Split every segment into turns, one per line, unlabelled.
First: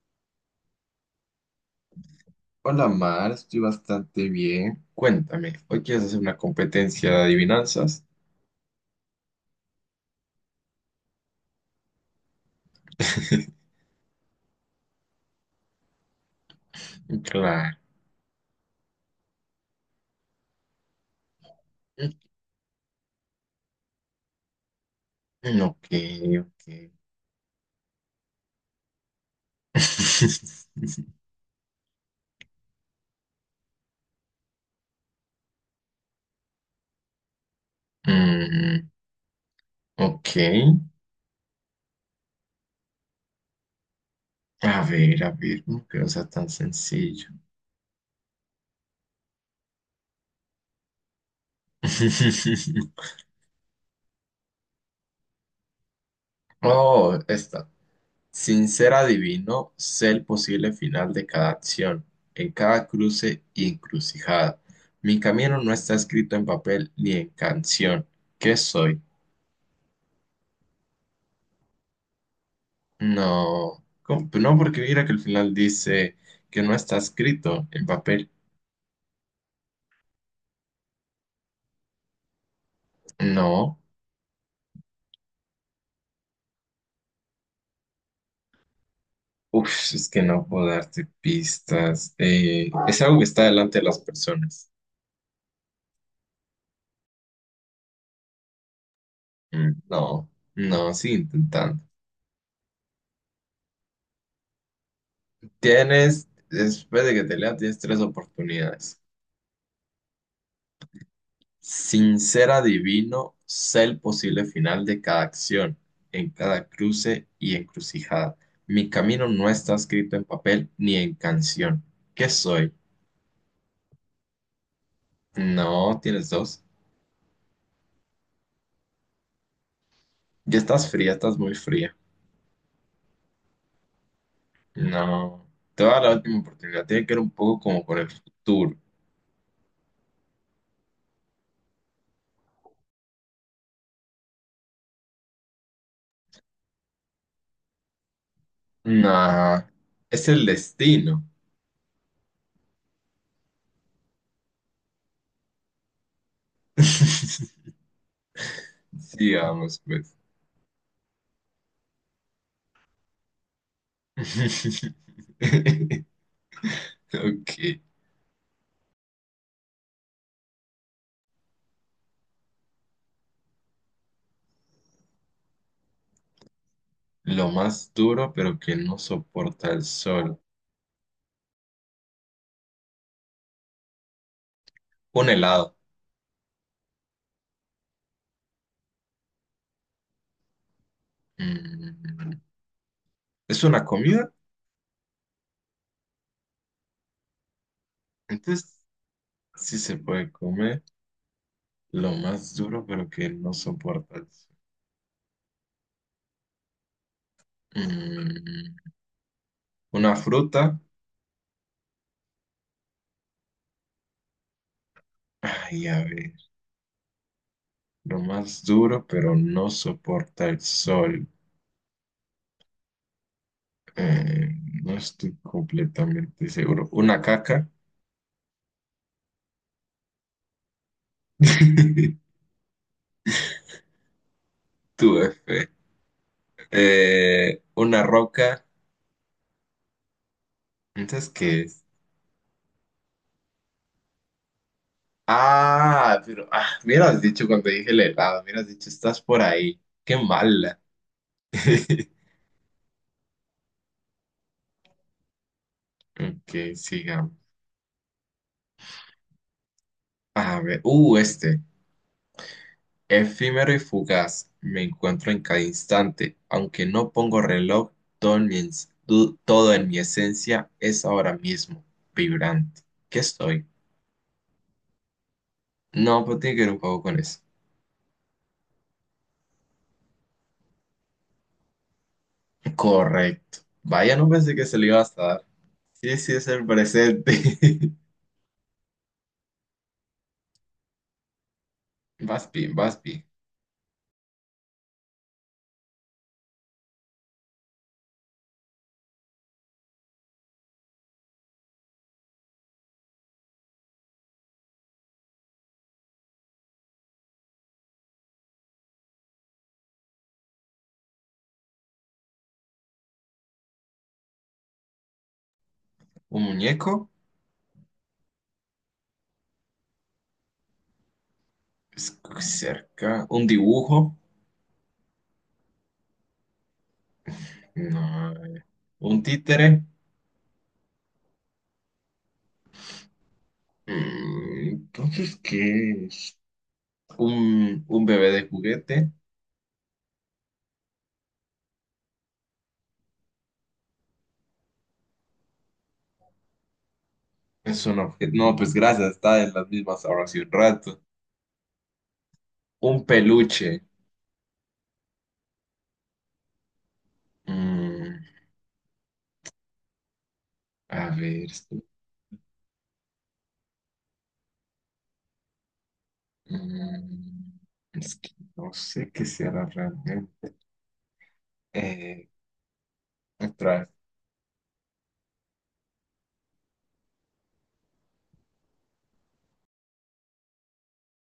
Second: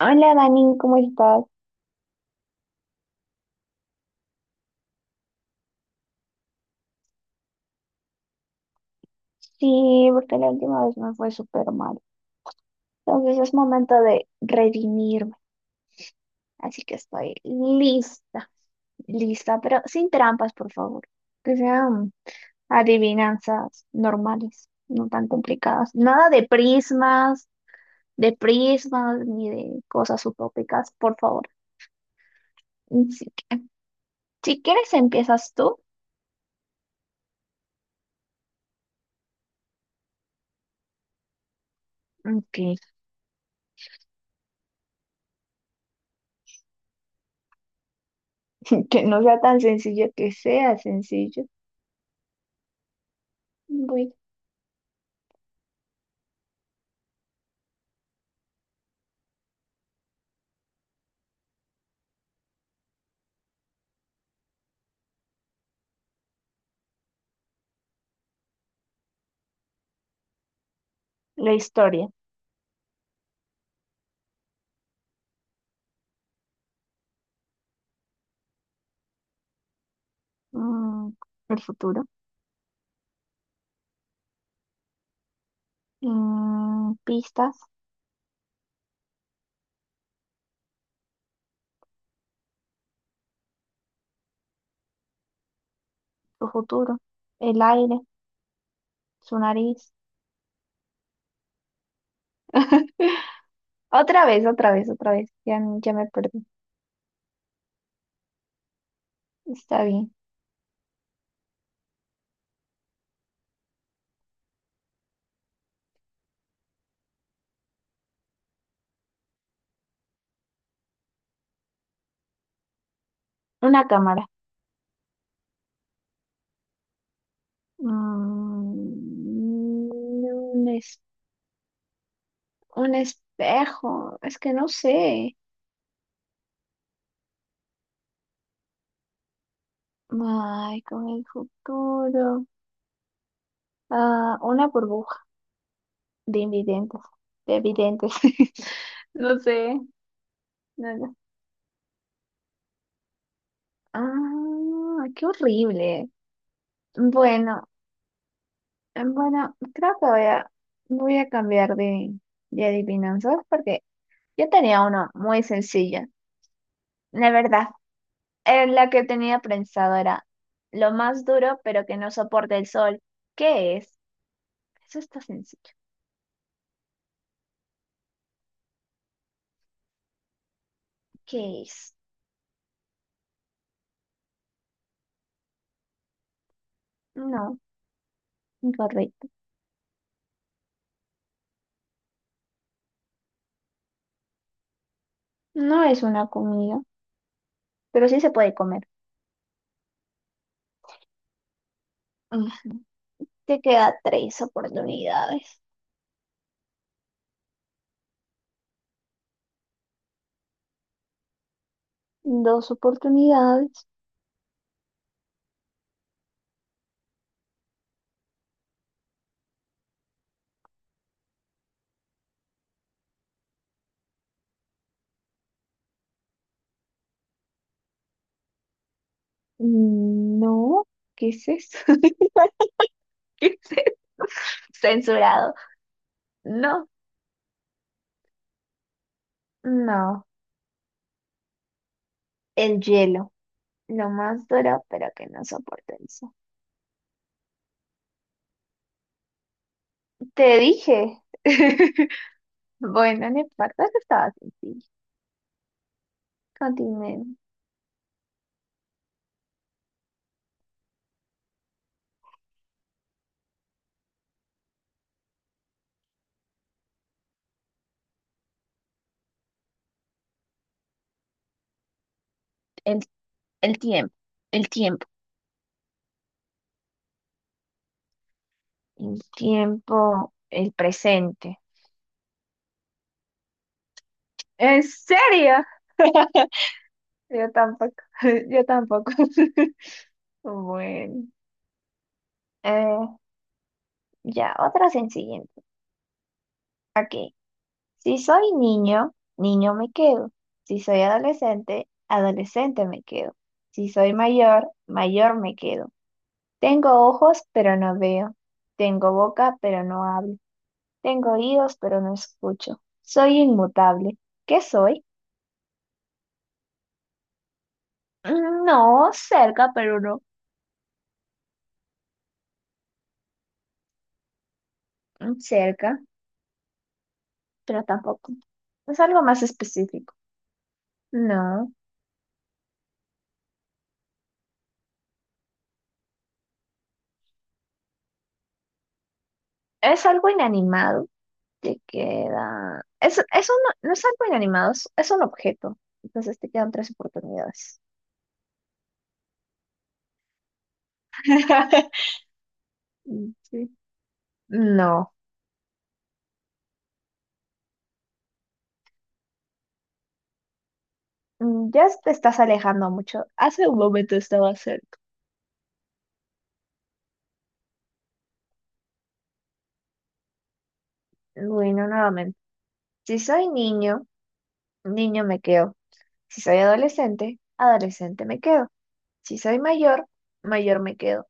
Hola Dani, ¿cómo estás?
Hola Mar, estoy bastante bien. Cuéntame, ¿hoy quieres hacer una competencia de adivinanzas?
Sí, porque la última vez me fue súper mal. Entonces es momento de redimirme. Así que estoy
Claro.
lista, lista, pero sin trampas, por favor. Que sean adivinanzas normales, no tan
Ok,
complicadas. Nada de
ok.
prismas, ni de cosas utópicas, por favor. Así que, si quieres, empiezas tú.
Mm, ok.
Ok.
A ver, no que no sea tan sencillo.
Que no sea tan sencillo, que sea sencillo. Voy.
Oh, esta. Sin ser adivino, sé el posible final de cada acción, en cada cruce y encrucijada. Mi camino no está escrito en papel ni en canción. ¿Qué soy?
La historia.
No, ¿cómo? No, porque mira que al final dice que no está escrito en papel.
mm, el futuro.
No.
Pistas,
Es que no puedo darte pistas. Es algo que está delante de las personas.
su futuro, el aire, su
Mm.
nariz.
No, no, sigue intentando.
Otra vez, otra vez, otra vez. Ya, ya me
Tienes,
perdí.
después de que te lea, tienes tres oportunidades.
Está bien.
Sin ser adivino, sé el posible final de cada acción, en cada cruce y encrucijada. Mi camino no está escrito en papel ni en canción. ¿Qué soy?
Una cámara.
No, tienes dos.
Mm,
Ya
un,
estás
es-
fría, estás muy fría.
un espejo. Es que no sé.
No. Te voy a dar la última oportunidad. Tiene que ver un poco como con el futuro.
Ay, con el futuro. Ah, una burbuja de invidentes. De videntes. No
No.
sé.
Es el
No, no.
destino.
Ah, qué horrible. Bueno. Bueno,
Sigamos,
creo que
pues.
voy a cambiar de adivinanzas porque yo tenía una muy sencilla. La verdad,
Ok.
la que tenía pensado era lo más duro pero que no soporta el sol. ¿Qué es? Eso está sencillo.
Lo más duro, pero que no soporta el sol.
¿Qué es?
Un helado.
No, incorrecto.
Mm, ¿es una comida?
No es una comida, pero sí se puede
Entonces,
comer.
sí se puede comer. Lo
Mm.
más duro, pero que no
Te queda
soporta el
tres
sol.
oportunidades.
Mm, ¿una fruta?
Dos oportunidades.
Ay, a ver, lo más duro, pero no soporta el sol. Eh, no estoy completamente seguro. Una caca.
Mm, no, ¿qué es eso? ¿Qué es eso?
Tuve
Censurado.
F.
No,
Una roca.
no.
¿Entonces qué es?
El hielo. Lo más duro, pero que no soporta el
Ah,
sol.
pero ah, me hubieras dicho cuando dije el helado, me hubieras dicho, estás por ahí. Qué
Te
mala.
dije. Bueno, en importa, eso estaba sencillo.
Ok,
Continúe.
sigamos. A ver, este. Efímero y fugaz, me encuentro en cada instante, aunque no pongo reloj, todo en mi esencia es ahora mismo, vibrante.
El,
¿Qué estoy?
el tiempo. El tiempo.
No, pues tiene que ver un poco con eso.
El tiempo. El presente.
Correcto. Vaya, no pensé que se
¿En
le iba a dar.
serio?
Sí, sí, es el presente.
Yo tampoco. Yo tampoco. Bueno.
Vas bien, vas
eh,
bien.
ya, otra sencilla. Ok. Si soy niño, niño me quedo. Si soy adolescente, adolescente me quedo. Si soy mayor, mayor me quedo. Tengo ojos, pero no veo. Tengo boca, pero no hablo. Tengo oídos, pero no escucho. Soy inmutable. ¿Qué soy?
¿Un muñeco?
Mm, no, cerca, pero no.
Es cerca. ¿Un dibujo?
Mm, cerca, pero tampoco.
No.
Es
¿Un
algo más
títere?
específico. No,
Mm, entonces, ¿qué es? ¿Un bebé de juguete?
es algo inanimado. Te queda. Es eso no, no es algo inanimado, es un objeto. Entonces te quedan tres oportunidades.
Es un objeto. No, pues gracias, está en las mismas ahora hace un rato. Un
Mm, sí.
peluche.
No.
Mm, a ver.
Mm, ya te estás alejando mucho. Hace un momento estaba cerca.
Mm, es que no sé qué será realmente.
Bueno,
Eh,
nuevamente. Si soy
Otra vez.
niño, niño me quedo. Si soy adolescente, adolescente me quedo. Si soy mayor, mayor me quedo.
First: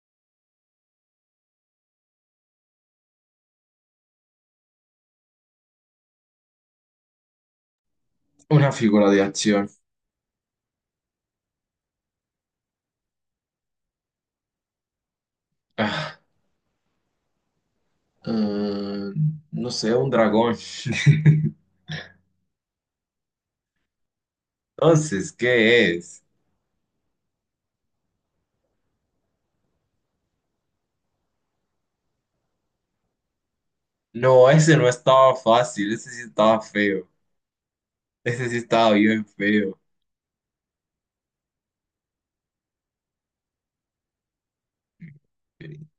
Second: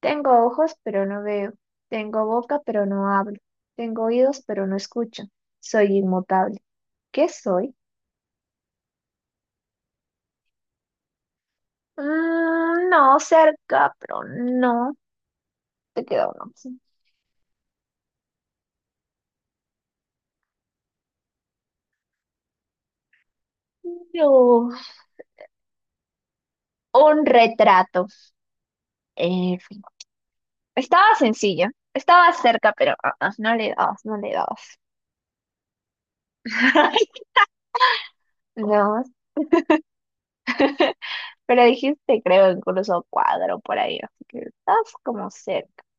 Tengo ojos, pero no veo. Tengo boca, pero no hablo. Tengo oídos, pero no escucho. Soy inmutable. ¿Qué soy?
Una figura de acción.
Mm, no, cerca, pero no. Te
Ah,
queda una opción.
mm, no sé, un dragón.
No.
Entonces, ¿qué es?
Un retrato. En fin. Estaba sencilla. Estaba cerca, pero no le dabas, no le
No, ese
dabas.
no estaba fácil, ese sí estaba feo. Ese sí estaba
No.
bien feo.
Pero dijiste, creo, incluso cuadro por ahí. Así que estás como cerca.
Ok.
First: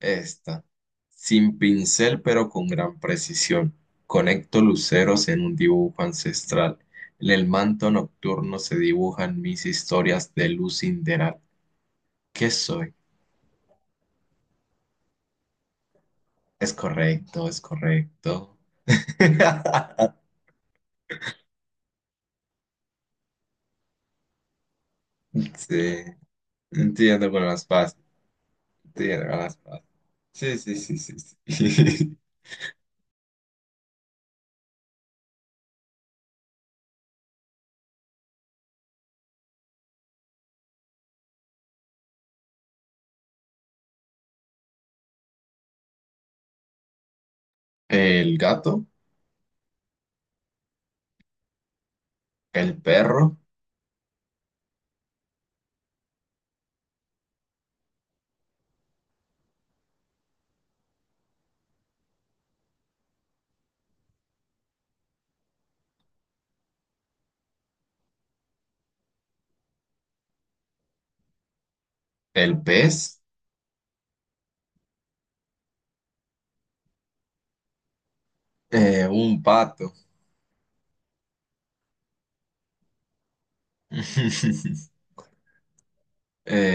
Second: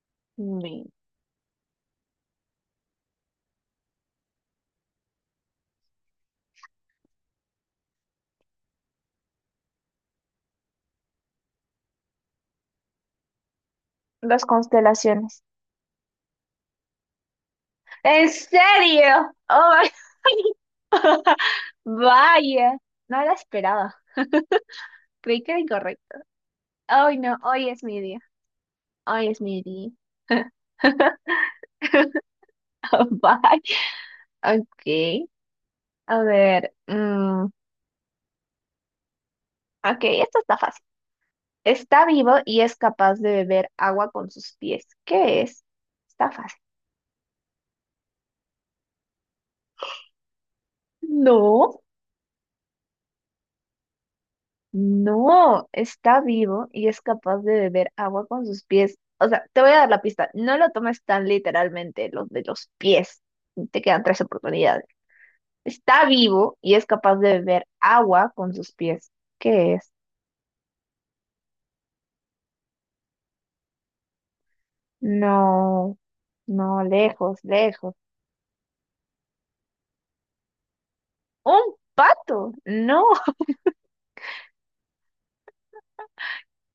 Esta.
Mi-
Sin pincel, pero con gran precisión. Conecto luceros en un dibujo ancestral. En el manto nocturno se dibujan mis historias de luz sideral. ¿Qué soy?
Las constelaciones.
Es correcto, es
¿En
correcto.
serio? Oh my. Vaya, no la esperaba. Creí que era
Sí,
incorrecto. Ay,
entiendo
no,
con las
hoy es
paz.
mi día.
Entiendo
Ay,
con las paz.
Smitty.
Sí, sí, sí, sí, sí.
Bye. Ok. A ver. Ok, esto está fácil. Está vivo y es capaz de beber agua con sus pies. ¿Qué es? Está fácil.
El gato,
No,
el perro,
no. Está vivo y es capaz de beber agua con sus pies. O sea, te voy a dar la pista. No lo tomes tan literalmente, los de los pies. Te quedan tres oportunidades. Está vivo y es capaz de beber agua con sus pies. ¿Qué es?
el pez,
No, no, lejos, lejos.
un pato.
¡Un pato! No,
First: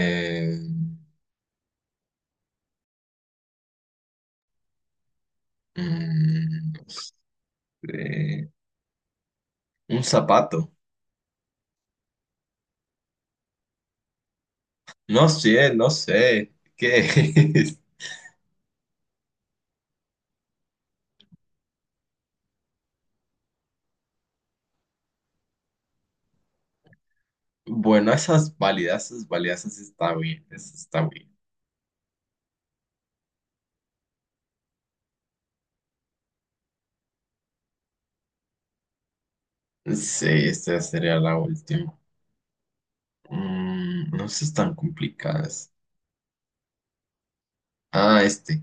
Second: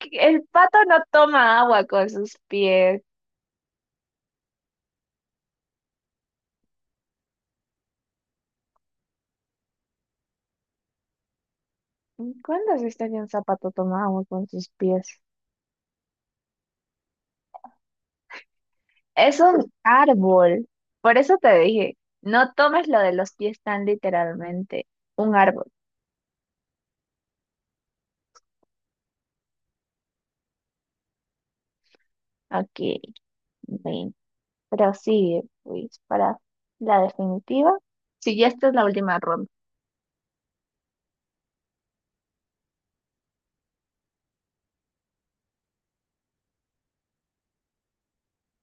el pato no toma agua con sus pies.
Mm, eh, un zapato.
¿Cuándo has visto que un zapato toma agua con sus pies?
No sé, no sé. ¿Qué es?
Es un árbol. Por eso te dije, no tomes lo de los pies tan literalmente. Un árbol.
Bueno, esas válidas, esas válidas, esas está bien, esas está bien.
Ok, bien. Prosigue, Luis, para la definitiva. Si ya esta es la última ronda.
Sí, esta sería la última. Mm, no son tan complicadas. Ah, este.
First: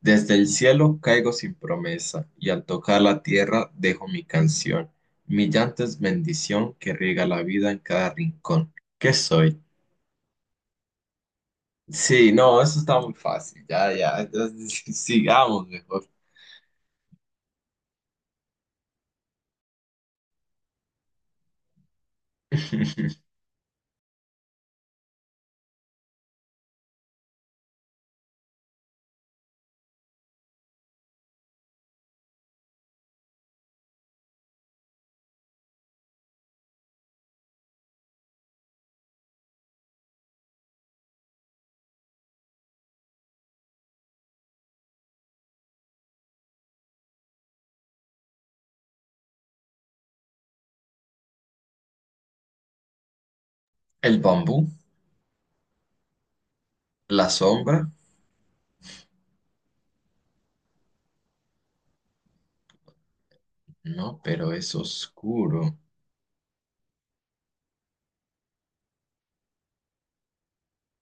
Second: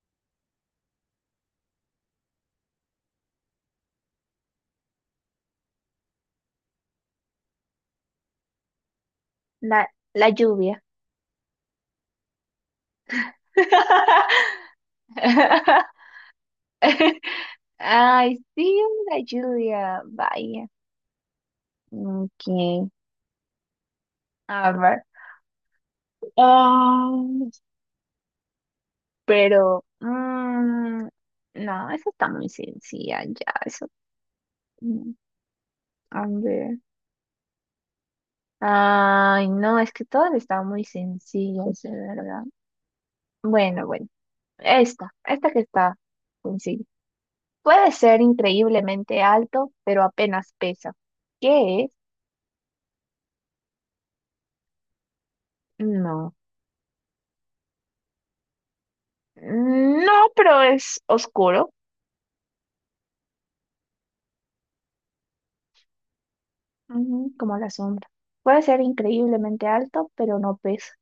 Desde el cielo caigo sin promesa y al tocar la tierra dejo mi canción. Mi llanto es bendición que riega la vida en cada rincón. ¿Qué soy?
La, la lluvia.
Sí, no, eso está muy fácil. Ya, ya. Entonces, sigamos mejor.
Ay, sí, la Julia, vaya. Ok, a ver. Ah, pero, no, eso está muy sencilla, ya, eso. mm, A ver. Ay, no, es que todas están muy sencillas, de verdad. Bueno, bueno, esta que está sencilla. Puede ser increíblemente alto, pero apenas pesa. ¿Qué es?
El bambú,
No.
la sombra.
No, pero es oscuro.
No, pero es oscuro.
Ujú, como la sombra. Puede ser increíblemente alto, pero no pesa.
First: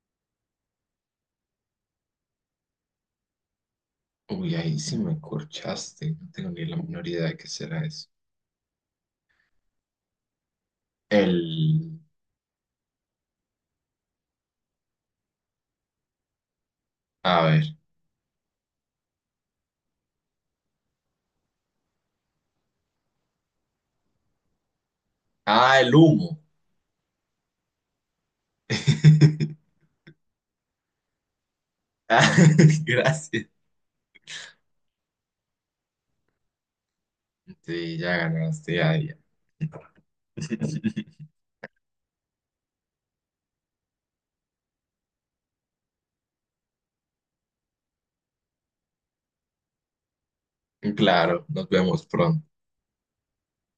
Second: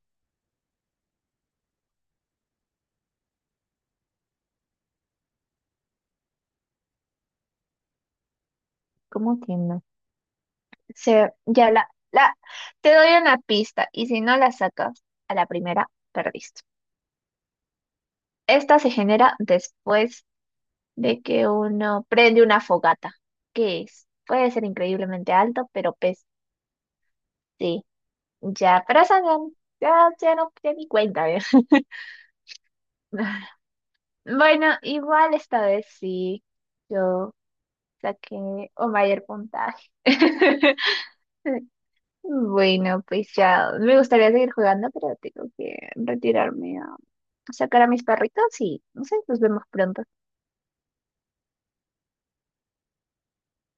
Uy, ahí sí me corchaste. No tengo ni la menor idea de qué será eso.
¿Cómo que no? Se, ya la,
El...
la, Te doy una pista y si no la sacas a la primera, perdiste.
A ver.
Esta se genera después de que uno prende una fogata. ¿Qué es? Puede ser increíblemente alto,
Ah, el
pero pesa.
humo.
Sí, ya, pero esa no- ya, ya no, ya ni cuenta, ¿eh?
Ah, gracias.
Bueno, igual esta vez sí, yo
Sí, ya
saqué
ganaste.
un
Ya, ya.
mayor puntaje. Bueno, pues ya me gustaría seguir jugando, pero tengo que retirarme a sacar a mis perritos y no sé, nos vemos pronto.
Claro, nos vemos pronto.